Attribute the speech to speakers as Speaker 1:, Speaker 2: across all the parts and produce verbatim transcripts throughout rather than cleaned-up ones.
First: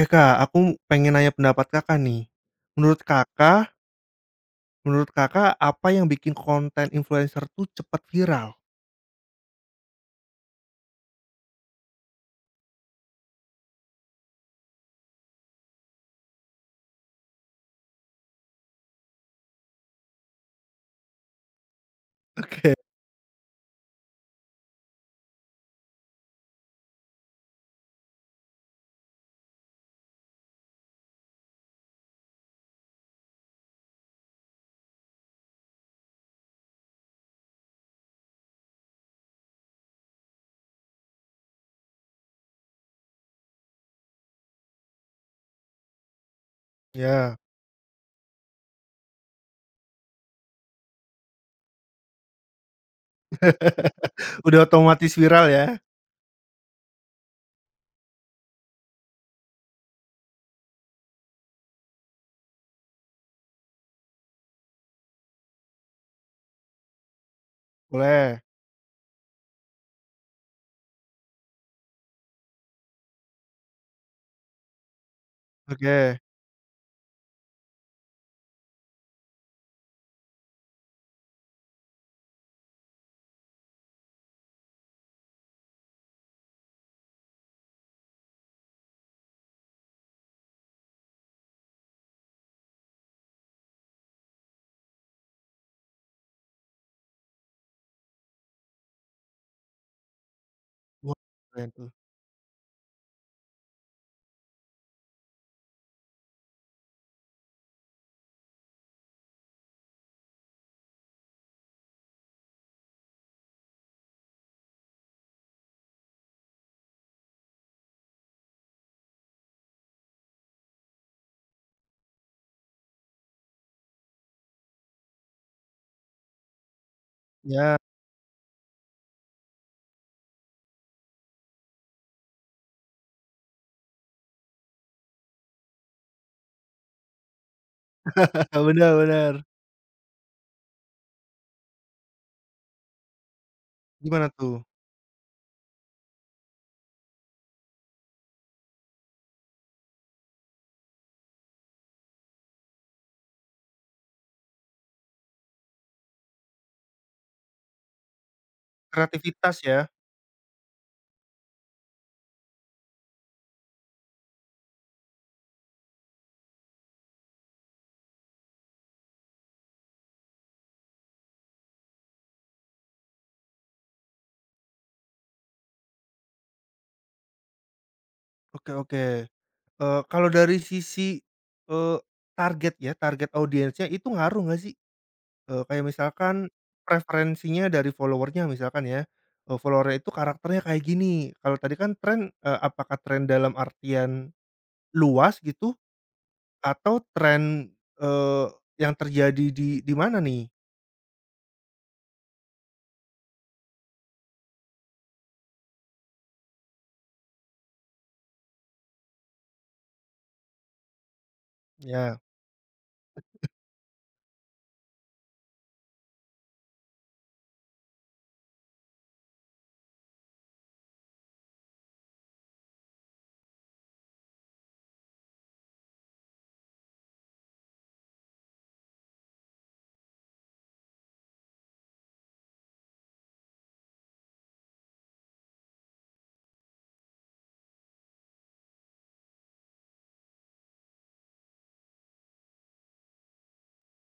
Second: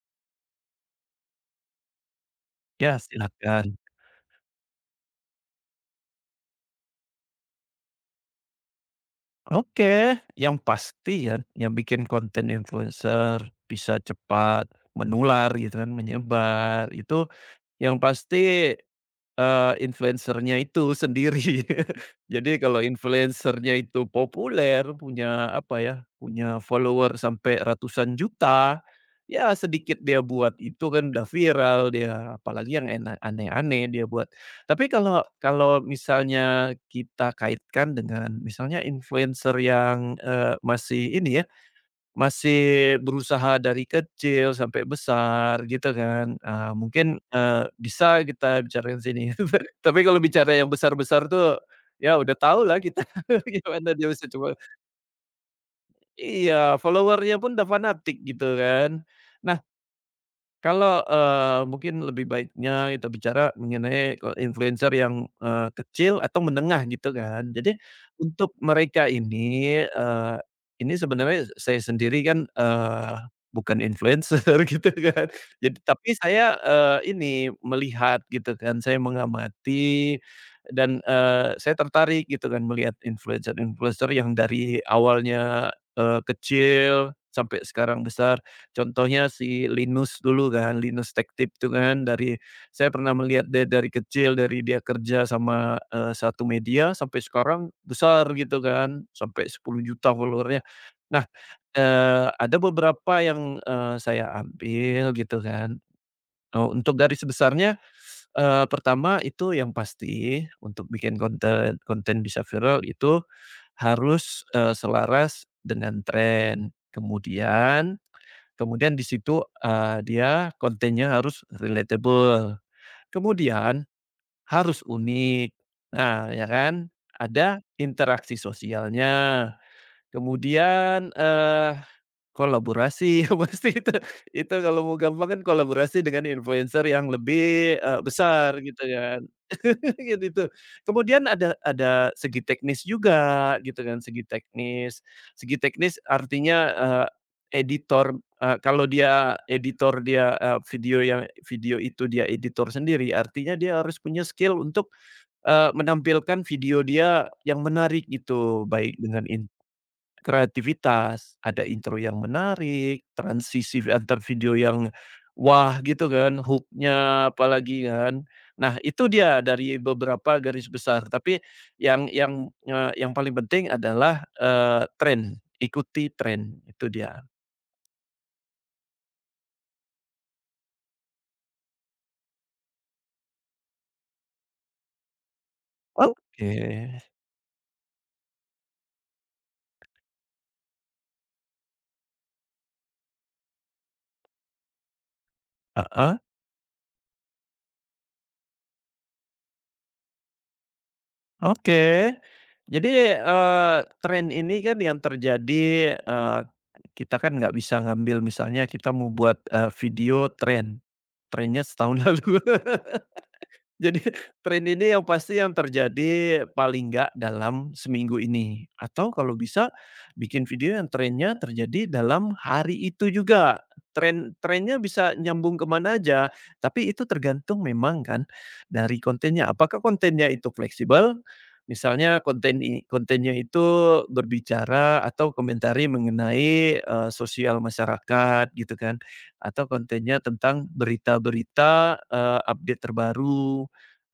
Speaker 1: Eh, Kak, aku pengen nanya pendapat Kakak nih.
Speaker 2: Ya
Speaker 1: Menurut Kakak
Speaker 2: silakan.
Speaker 1: menurut Kakak apa yang bikin konten influencer tuh cepat viral?
Speaker 2: Oke, yang pasti ya, yang bikin konten influencer bisa cepat menular gitu kan, menyebar, itu yang pasti, eee, influencer itu sendiri. Jadi
Speaker 1: Oke,
Speaker 2: kalau influencer itu populer, punya apa ya, punya follower sampai ratusan juta, ya sedikit dia buat itu kan udah viral dia, apalagi yang enak aneh-aneh dia buat. Tapi kalau kalau misalnya kita kaitkan dengan misalnya influencer yang, eee, masih ini ya, masih berusaha dari kecil sampai besar gitu kan, eee, mungkin,
Speaker 1: ya.
Speaker 2: eee, bisa kita bicarain sini. Tapi kalau bicara yang besar-besar tuh, ya udah tahulah kita gimana dia bisa coba
Speaker 1: Udah otomatis viral ya?
Speaker 2: iya, follower-nya pun udah fanatik gitu kan. Nah, kalau, eee, mungkin lebih baiknya kita bicara mengenai, eee, influencer yang, eee, kecil atau menengah gitu kan. Jadi
Speaker 1: Boleh,
Speaker 2: untuk mereka ini, eee, ini sebenarnya saya sendiri kan, eee, bukan influencer gitu kan. Jadi tapi
Speaker 1: oke.
Speaker 2: saya, eee, ini melihat gitu kan, saya mengamati dan, eee, saya tertarik gitu kan melihat influencer-influencer yang dari awalnya, eee, kecil sampai sekarang besar. Contohnya si Linus dulu kan, Linus Tech Tip itu kan dari saya pernah melihat dia dari kecil, dari dia kerja sama, eee, satu media sampai sekarang besar gitu kan, sampai 10.000.000 juta followernya.
Speaker 1: Wah,
Speaker 2: Nah,
Speaker 1: keren tuh.
Speaker 2: eee, ada beberapa yang, eee, saya ambil gitu kan. Oh, untuk garis besarnya, eee, pertama itu yang pasti untuk bikin konten konten bisa viral itu harus, eee, selaras dengan tren. Kemudian Kemudian di situ, eee, dia kontennya harus relatable, kemudian harus unik. Nah, ya kan? Ada
Speaker 1: Ya,
Speaker 2: interaksi sosialnya, kemudian, eee kolaborasi, pasti itu itu kalau mau gampang kan kolaborasi dengan influencer yang lebih, eee, besar gitu kan.
Speaker 1: benar-benar.
Speaker 2: Gitu itu. Kemudian ada ada segi teknis juga gitu kan, segi
Speaker 1: Gimana tuh?
Speaker 2: teknis. Segi teknis artinya, eee, editor, eee, kalau dia editor dia, eee, video yang video itu dia editor sendiri, artinya dia harus punya skill untuk, eee, menampilkan video dia yang menarik gitu, baik dengan
Speaker 1: Kreativitas ya?
Speaker 2: kreativitas, ada intro yang menarik, transisi antar video yang wah gitu kan, hooknya, apalagi kan. Nah itu dia dari beberapa garis besar, tapi yang yang, eee, yang paling penting adalah, eee, tren, ikuti tren, itu dia.
Speaker 1: Oke oke. Eee, kalau dari sisi, eee, target ya, target audiensnya itu ngaruh nggak sih? Eee, kayak
Speaker 2: Oh.
Speaker 1: misalkan
Speaker 2: Oke,
Speaker 1: preferensinya dari follower-nya misalkan ya, eee, follower-nya itu karakternya kayak gini. Kalau tadi kan tren, eee, apakah tren dalam artian luas gitu
Speaker 2: heeh,
Speaker 1: atau tren, eee, yang terjadi di di mana nih?
Speaker 2: oke. Jadi, eee, tren ini kan yang terjadi, eee, kita kan nggak bisa ngambil misalnya kita mau buat, eee, video tren, trennya setahun
Speaker 1: Ya,
Speaker 2: lalu. Jadi tren ini yang pasti yang terjadi paling nggak dalam seminggu ini atau kalau bisa bikin video yang trennya terjadi dalam hari itu juga. Tren trennya bisa nyambung kemana aja, tapi itu tergantung memang kan dari kontennya. Apakah kontennya itu fleksibel? Misalnya konten i kontennya itu berbicara atau komentari mengenai, eee, sosial masyarakat gitu kan, atau kontennya tentang berita-berita, eee, update terbaru.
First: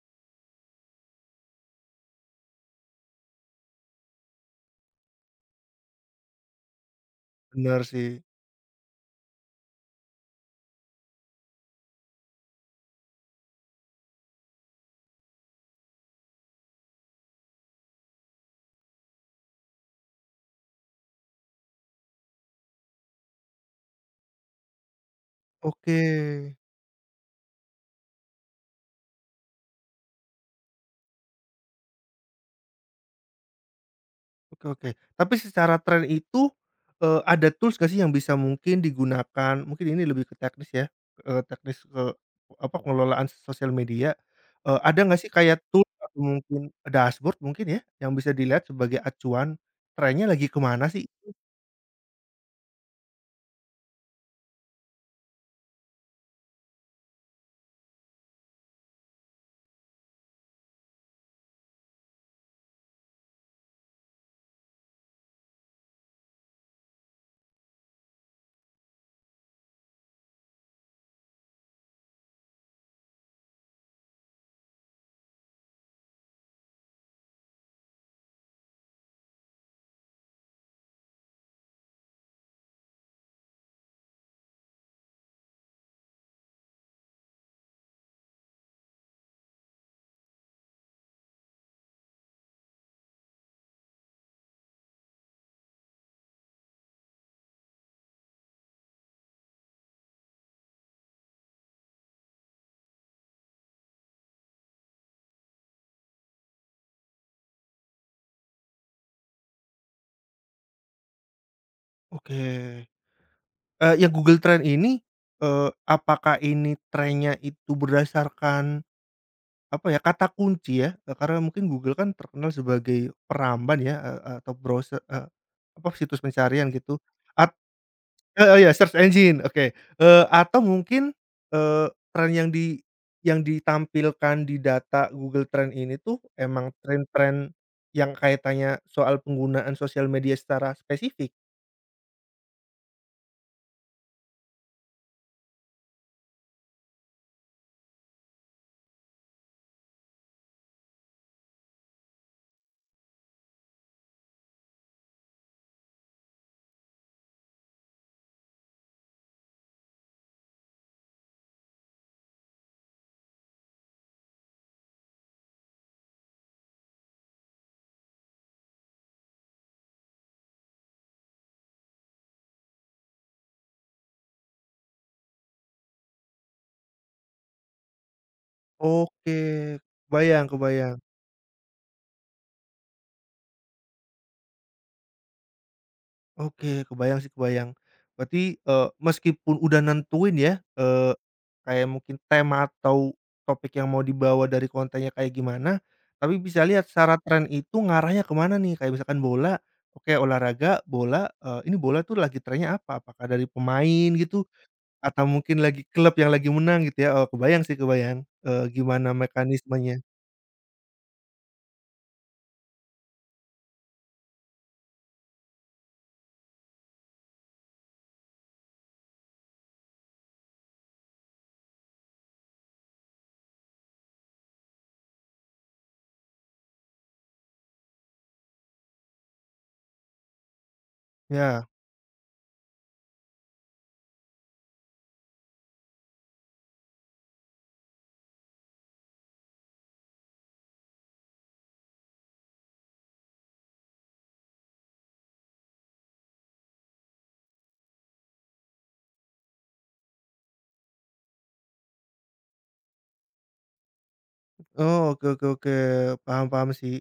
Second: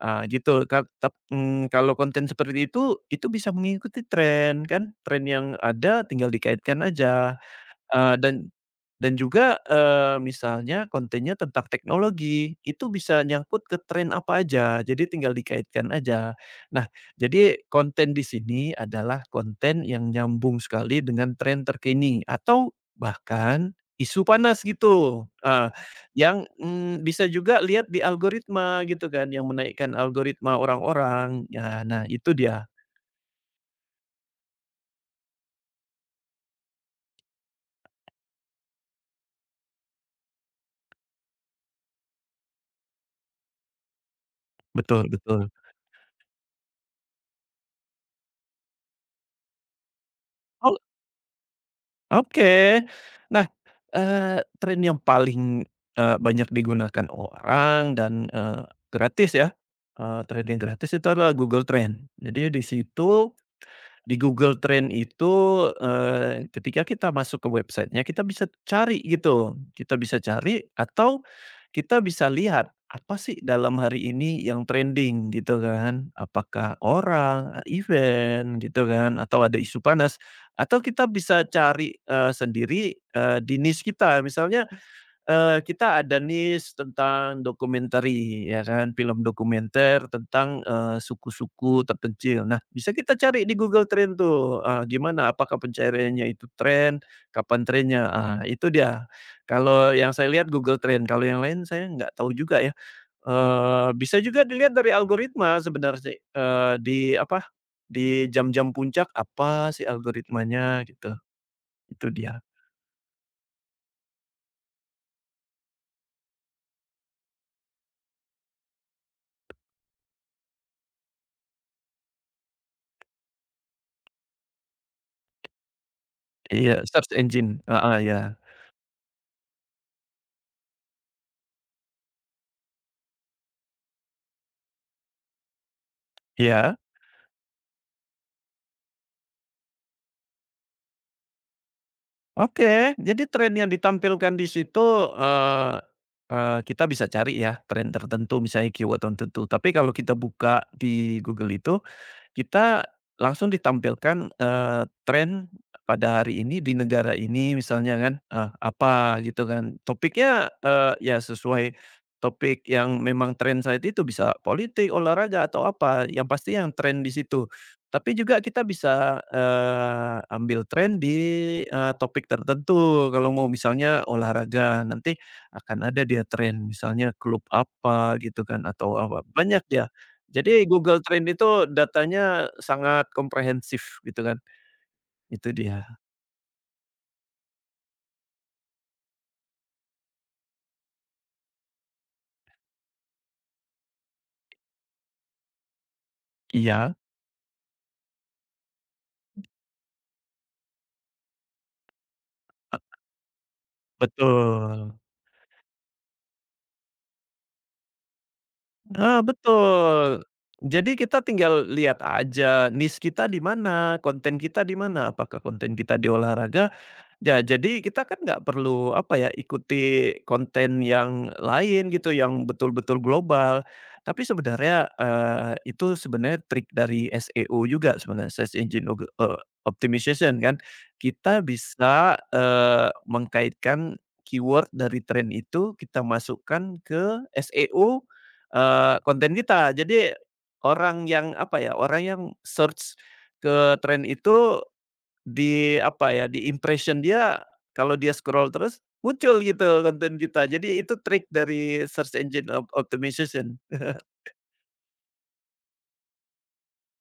Speaker 2: Ah, gitu Kak, tap mmm, kalau konten seperti itu, itu bisa mengikuti tren kan, tren yang ada tinggal dikaitkan aja.
Speaker 1: bener
Speaker 2: Eee,
Speaker 1: sih.
Speaker 2: dan dan juga, eee, misalnya kontennya tentang teknologi, itu bisa nyangkut ke tren apa aja, jadi tinggal dikaitkan aja. Nah, jadi konten di sini adalah konten yang nyambung sekali dengan tren terkini atau bahkan isu panas gitu, eee,
Speaker 1: Oke.
Speaker 2: yang, mmm, bisa juga lihat di algoritma gitu kan, yang menaikkan algoritma orang-orang, ya, nah itu dia,
Speaker 1: Oke oke. Tapi secara tren itu, eee, ada tools nggak sih yang bisa mungkin digunakan mungkin ini lebih ke teknis ya, eee, teknis ke apa, pengelolaan sosial media, eee, ada
Speaker 2: betul,
Speaker 1: nggak sih
Speaker 2: betul.
Speaker 1: kayak tools atau mungkin dashboard mungkin ya, yang bisa dilihat sebagai acuan trennya lagi kemana sih?
Speaker 2: Oke. Nah, eee, tren yang paling, eee, banyak digunakan orang dan, eee, gratis ya, eee, trend yang gratis itu adalah Google Trend. Jadi di situ, di Google Trend itu, eee, ketika kita masuk ke websitenya kita bisa cari gitu, kita bisa cari atau kita bisa lihat apa sih dalam hari ini yang trending gitu kan. Apakah orang, event gitu kan atau ada isu panas atau kita bisa cari, eee, sendiri, eee, di niche kita. Misalnya, Eee, kita ada nis tentang documentary ya kan, film dokumenter tentang, eee, suku-suku terpencil. Nah, bisa kita cari di Google Trend tuh, eee, gimana apakah pencariannya itu tren, kapan trennya, ah, itu dia. Kalau yang saya lihat Google Trend, kalau yang lain saya nggak tahu juga ya. Eee, bisa juga dilihat dari algoritma sebenarnya, eee, di apa, di jam-jam puncak apa sih algoritmanya gitu, itu dia.
Speaker 1: Oke. Eee, yang Google Trend ini, eee, apakah ini trennya itu berdasarkan apa ya, kata kunci ya, eee, karena mungkin Google kan terkenal sebagai peramban ya, eee, eee, atau browser eee, apa, situs pencarian
Speaker 2: Iya,
Speaker 1: gitu
Speaker 2: search
Speaker 1: at
Speaker 2: engine. Ah, ah, ya.
Speaker 1: heeh, ya search engine, oke, eee, atau mungkin, eee, tren yang di yang ditampilkan di data Google Trend ini tuh emang
Speaker 2: Iya?
Speaker 1: tren-tren yang kaitannya soal penggunaan sosial media secara spesifik?
Speaker 2: Oke, jadi tren yang ditampilkan di situ, eee eee, kita bisa cari ya tren tertentu misalnya keyword tertentu, tapi kalau kita buka di Google itu, kita langsung ditampilkan, eee, tren pada hari ini di negara ini misalnya kan, eee, apa gitu kan. Topiknya, eee, ya sesuai topik yang memang tren saat itu bisa politik, olahraga, atau apa, yang pasti yang tren di situ. Tapi juga kita bisa, eee, ambil tren di, eee, topik tertentu kalau mau misalnya olahraga nanti akan ada dia tren misalnya klub apa gitu kan atau apa,
Speaker 1: Oke,
Speaker 2: banyak ya,
Speaker 1: kebayang
Speaker 2: jadi
Speaker 1: kebayang.
Speaker 2: Google Trend itu datanya sangat komprehensif gitu kan, itu dia.
Speaker 1: Oke, kebayang sih, kebayang. Berarti, eee, meskipun udah nentuin ya, eee, kayak mungkin tema atau topik yang mau dibawa dari kontennya kayak gimana, tapi bisa lihat
Speaker 2: Iya,
Speaker 1: secara tren itu ngarahnya kemana nih, kayak misalkan bola, oke olahraga, bola, eee, ini bola tuh lagi trennya apa? Apakah dari pemain gitu,
Speaker 2: betul.
Speaker 1: atau mungkin lagi klub yang lagi menang gitu ya? Oh, kebayang sih, kebayang, eee, gimana
Speaker 2: Ah,
Speaker 1: mekanismenya.
Speaker 2: betul. Jadi kita tinggal lihat aja niche kita di mana, konten kita di mana, apakah konten kita di olahraga. Ya, jadi kita kan nggak perlu, apa ya, ikuti konten yang lain gitu, yang betul-betul global. Tapi sebenarnya, eee, itu sebenarnya trik dari seo juga sebenarnya, Search Engine Oge eee, Optimization kan. Kita
Speaker 1: Ya.
Speaker 2: bisa, eee, mengkaitkan keyword dari tren itu, kita masukkan ke seo, eee, konten kita. Jadi orang yang, apa ya, orang yang search ke tren itu, di apa ya, di impression dia kalau dia scroll terus muncul gitu konten kita. Jadi itu trik dari search engine op optimization.
Speaker 1: Oh, oke oke oke, paham paham sih.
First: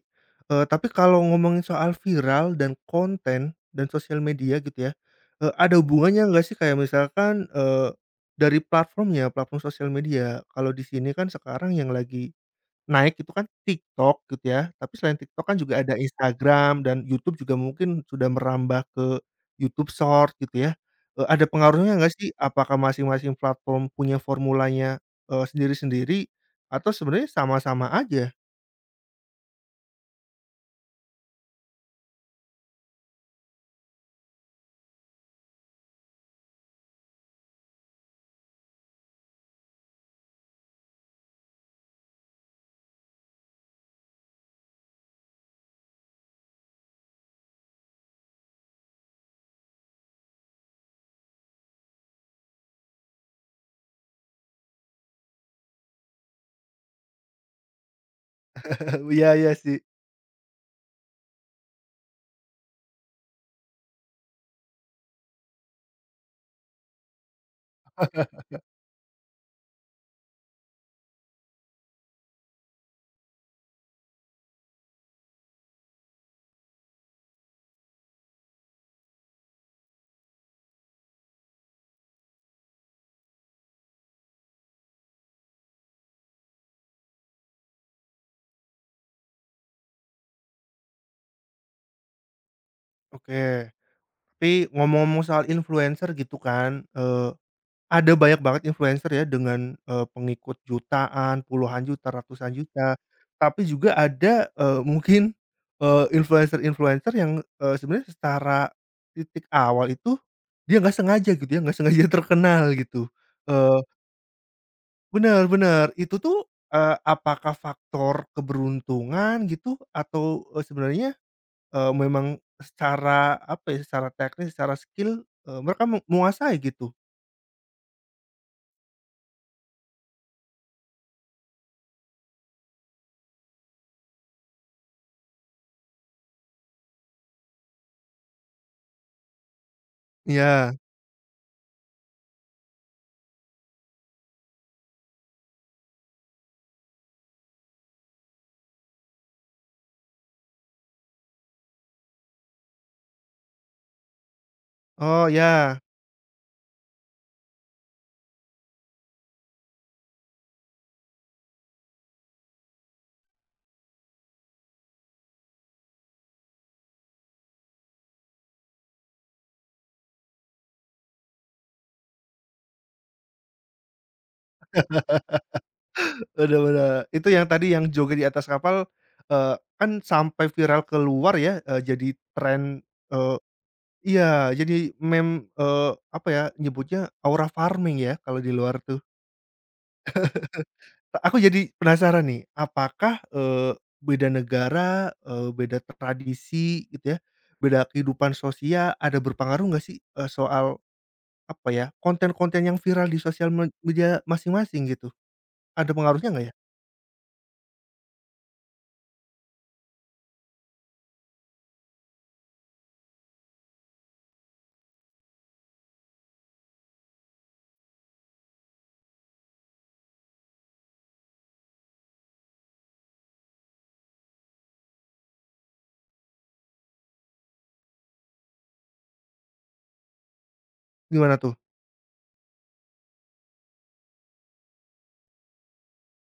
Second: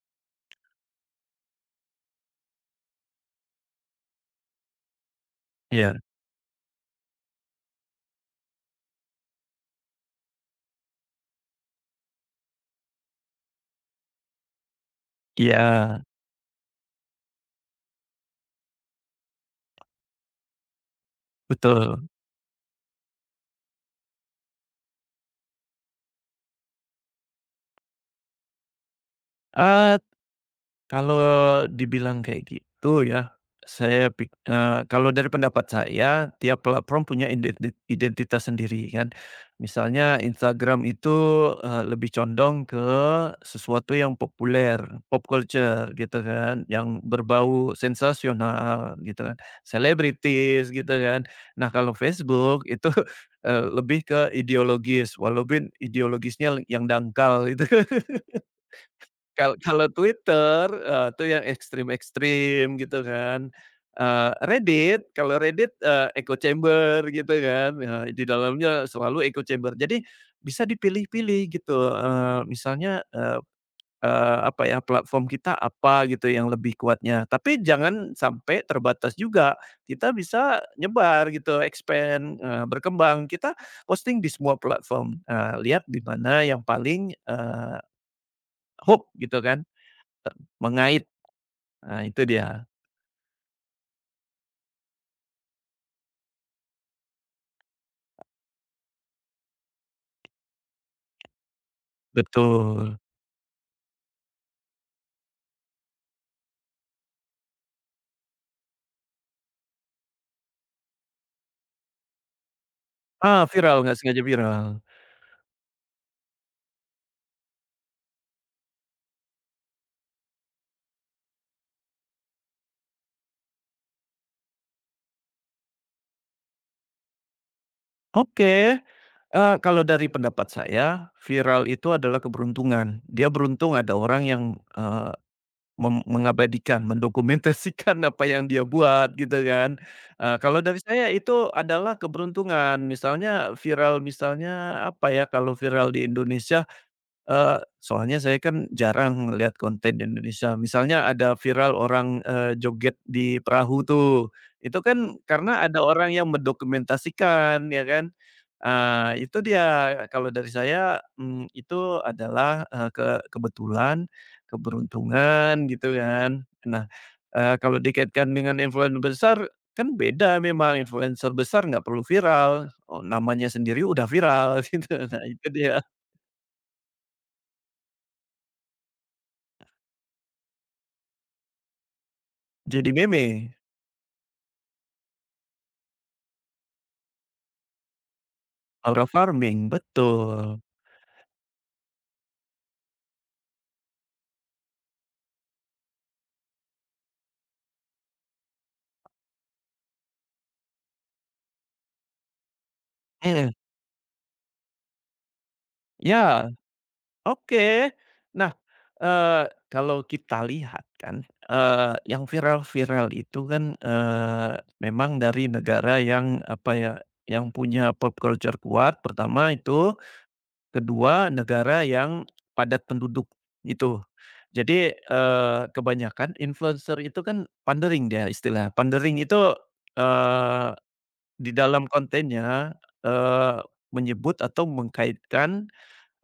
Speaker 1: Eee, tapi kalau ngomongin soal viral dan konten dan sosial media gitu ya, eee, ada
Speaker 2: Iya,
Speaker 1: hubungannya nggak sih kayak misalkan, eee, dari platformnya, platform sosial media? Kalau di sini kan sekarang yang lagi naik itu kan TikTok gitu ya, tapi selain TikTok kan juga ada
Speaker 2: iya,
Speaker 1: Instagram dan YouTube juga mungkin sudah merambah ke YouTube Short gitu ya, eee, ada pengaruhnya
Speaker 2: betul.
Speaker 1: nggak sih? Apakah masing-masing platform punya formulanya, eee, sendiri-sendiri atau sebenarnya sama-sama aja?
Speaker 2: Eee Kalau dibilang kayak gitu ya, saya pik eee, kalau dari pendapat saya, tiap platform punya identi identitas sendiri kan. Misalnya Instagram itu, eee, lebih condong ke sesuatu yang populer, pop culture gitu kan, yang berbau sensasional gitu kan, selebritis gitu kan. Nah kalau Facebook itu, eee, lebih ke ideologis, walaupun ideologisnya yang dangkal itu.
Speaker 1: Iya iya
Speaker 2: Kal
Speaker 1: sih.
Speaker 2: kalau Twitter, eee, itu yang ekstrim-ekstrim gitu kan, eee, Reddit, kalau Reddit, eee, echo chamber gitu kan, eee, di dalamnya selalu echo chamber. Jadi bisa dipilih-pilih gitu, eee, misalnya, eee eee, apa ya, platform kita apa gitu yang lebih kuatnya, tapi jangan sampai terbatas juga. Kita bisa nyebar gitu, expand, eee, berkembang. Kita posting di semua platform, eee, lihat di mana yang paling, eee, hook gitu kan, mengait. Nah itu dia,
Speaker 1: Oke, tapi ngomong-ngomong soal influencer gitu kan, eee ada banyak banget influencer ya dengan, eee, pengikut jutaan, puluhan juta, ratusan juta,
Speaker 2: betul.
Speaker 1: tapi juga ada, eee, mungkin, eee, influencer-influencer yang, eee, sebenarnya secara titik awal itu dia nggak sengaja gitu ya, nggak sengaja terkenal gitu,
Speaker 2: Ah, viral,
Speaker 1: eee
Speaker 2: nggak sengaja viral.
Speaker 1: benar bener, itu tuh, eee, apakah faktor keberuntungan gitu atau, eee, sebenarnya, eee, memang secara apa ya, secara teknis, secara skill, eee, mereka menguasai gitu?
Speaker 2: Oke, eee, kalau dari pendapat saya, viral itu adalah keberuntungan. Dia beruntung ada orang yang, eee, mem mengabadikan, mendokumentasikan apa yang dia buat gitu kan. Eee, kalau
Speaker 1: Ya,
Speaker 2: dari saya itu adalah keberuntungan. Misalnya viral misalnya apa ya, kalau viral di Indonesia. Eee, soalnya saya kan jarang ngelihat konten di Indonesia. Misalnya ada viral orang, eee, joget di perahu tuh, itu kan
Speaker 1: oh
Speaker 2: karena
Speaker 1: ya.
Speaker 2: ada orang yang mendokumentasikan, ya kan? Ah, itu dia, kalau dari saya, mmm, itu adalah, eee, ke kebetulan, keberuntungan, gitu kan. Nah, eee, kalau dikaitkan dengan influencer besar, kan beda memang. Influencer besar nggak perlu viral, o namanya sendiri udah viral, gitu. Nah, itu dia,
Speaker 1: Bener bener. Itu yang tadi yang joget di atas kapal, eee, kan sampai viral keluar ya, eee, jadi tren,
Speaker 2: jadi
Speaker 1: eee
Speaker 2: meme.
Speaker 1: iya, jadi meme, eee, apa ya, nyebutnya aura farming ya kalau di luar tuh.
Speaker 2: Aura farming, betul.
Speaker 1: Aku jadi penasaran nih, apakah, eee, beda negara, eee, beda tradisi gitu ya, beda kehidupan sosial ada berpengaruh nggak sih, eee, soal apa ya, konten-konten yang viral di sosial
Speaker 2: Mhm,
Speaker 1: med media masing-masing gitu? Ada pengaruhnya nggak
Speaker 2: ya,
Speaker 1: ya?
Speaker 2: oke. Nah, eee, kalau kita lihat kan, eee, yang viral-viral itu kan, eee, memang dari negara yang, apa ya, yang punya pop culture kuat, pertama itu, kedua negara yang padat penduduk, itu. Jadi, eee, kebanyakan influencer itu kan pandering dia, istilah pandering itu. eee
Speaker 1: Gimana
Speaker 2: Di
Speaker 1: tuh?
Speaker 2: dalam kontennya, eee, menyebut atau mengkaitkan,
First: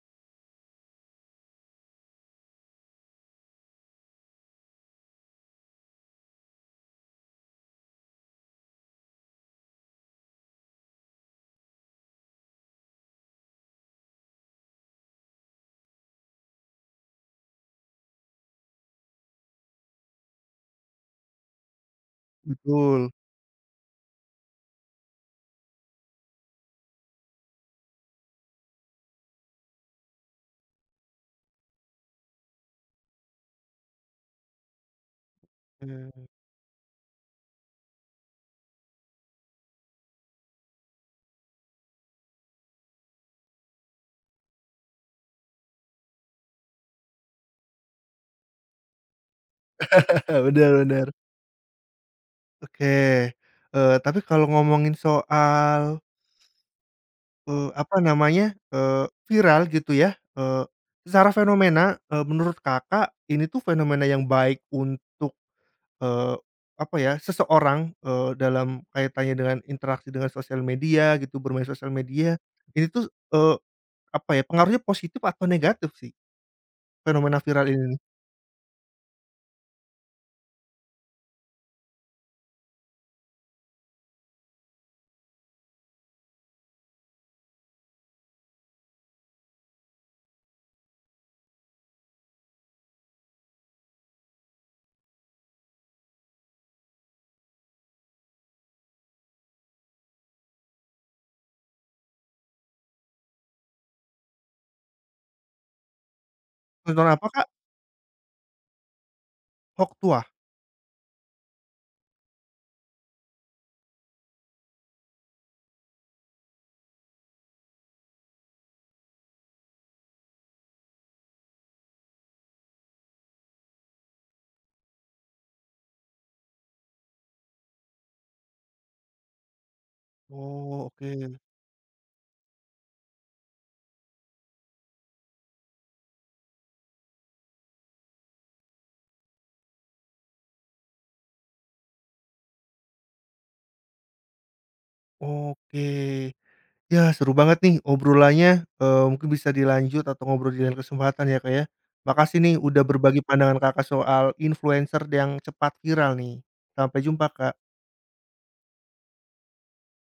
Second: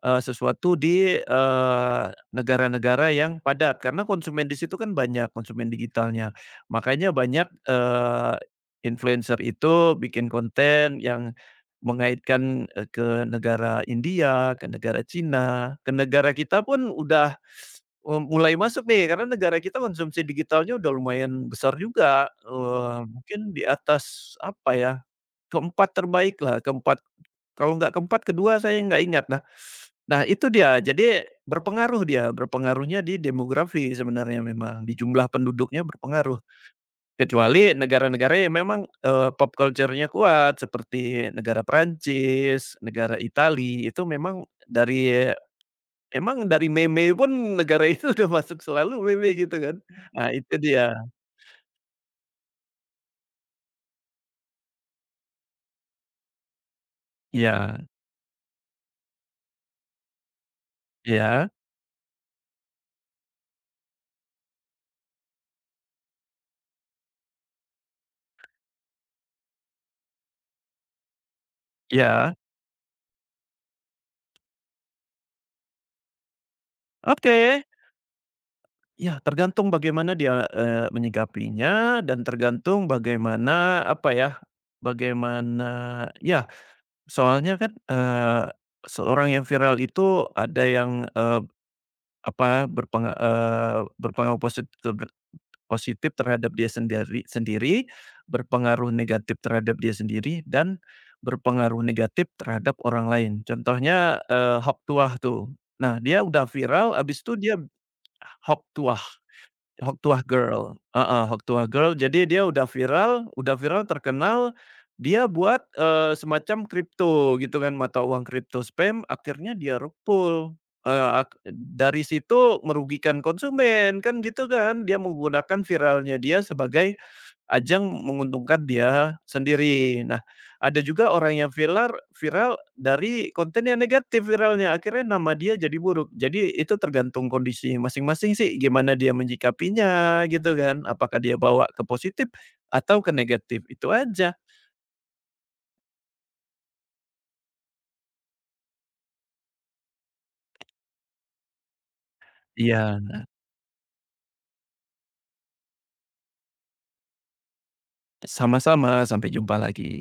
Speaker 2: eee, sesuatu di, eee, negara-negara yang padat. Karena konsumen di situ kan banyak, konsumen digitalnya. Makanya banyak, eee, influencer itu bikin konten yang mengaitkan, eee, ke negara India, ke negara Cina, ke negara kita pun udah, eee, mulai masuk nih, karena negara kita konsumsi digitalnya udah lumayan besar juga, eee,
Speaker 1: Betul.
Speaker 2: mungkin di atas apa ya, keempat terbaik lah, keempat. Kalau nggak keempat, kedua, saya nggak ingat. Nah nah itu dia, jadi berpengaruh dia, berpengaruhnya di demografi sebenarnya memang, di jumlah penduduknya
Speaker 1: Iya.
Speaker 2: berpengaruh. Kecuali negara-negara yang memang, eee, pop culture-nya kuat seperti negara Prancis, negara Italia, itu memang dari emang dari meme pun negara itu udah masuk selalu meme gitu kan. Nah
Speaker 1: Eee,
Speaker 2: itu
Speaker 1: bener
Speaker 2: dia.
Speaker 1: bener. Oke, eee, tapi kalau ngomongin soal, eee,
Speaker 2: Ya,
Speaker 1: apa namanya, eee, viral gitu ya, eee, secara
Speaker 2: ya,
Speaker 1: fenomena, eee, menurut Kakak ini tuh fenomena yang baik untuk, eee, apa ya, seseorang, eee, dalam kaitannya dengan interaksi dengan sosial media gitu, bermain sosial media,
Speaker 2: ya.
Speaker 1: ini tuh, eee, apa ya, pengaruhnya positif atau negatif sih, fenomena
Speaker 2: Oke.
Speaker 1: viral ini nih?
Speaker 2: Ya, tergantung bagaimana dia, eee, menyikapinya dan tergantung bagaimana, apa ya, bagaimana ya, soalnya kan, eee, seorang yang viral itu ada yang, eee, apa, berpenga eee, berpengaruh posit positif terhadap dia sendiri sendiri, berpengaruh negatif terhadap dia sendiri, dan berpengaruh negatif terhadap orang lain. Contohnya, eee, Hock Tuah tuh. Nah, dia udah viral,
Speaker 1: Konten
Speaker 2: abis
Speaker 1: apa
Speaker 2: itu
Speaker 1: Kak?
Speaker 2: dia Hock Tuah.
Speaker 1: Hock
Speaker 2: Hok Hoktuah
Speaker 1: Tuah?
Speaker 2: Girl, heeh, Hoktuah Girl. Jadi dia udah viral, udah viral, terkenal, dia buat, eee, semacam kripto gitu kan, mata uang kripto spam, akhirnya dia rupul, eee, ak dari situ merugikan konsumen, kan gitu kan. Dia menggunakan viralnya dia sebagai ajang menguntungkan dia sendiri. Nah, ada
Speaker 1: Oh,
Speaker 2: juga
Speaker 1: oke,
Speaker 2: orang yang viral, viral dari konten yang negatif viralnya, akhirnya nama dia jadi buruk. Jadi itu tergantung kondisi masing-masing sih, gimana dia menyikapinya gitu kan, apakah dia bawa ke positif atau ke negatif, itu aja.
Speaker 1: oke. Ya, seru banget nih obrolannya, eee, mungkin bisa dilanjut atau ngobrol di lain kesempatan ya, Kak, ya. Makasih nih udah
Speaker 2: Iya,
Speaker 1: berbagi pandangan Kakak soal influencer yang cepat viral nih. Sampai jumpa, Kak.
Speaker 2: sama-sama, sampai jumpa lagi.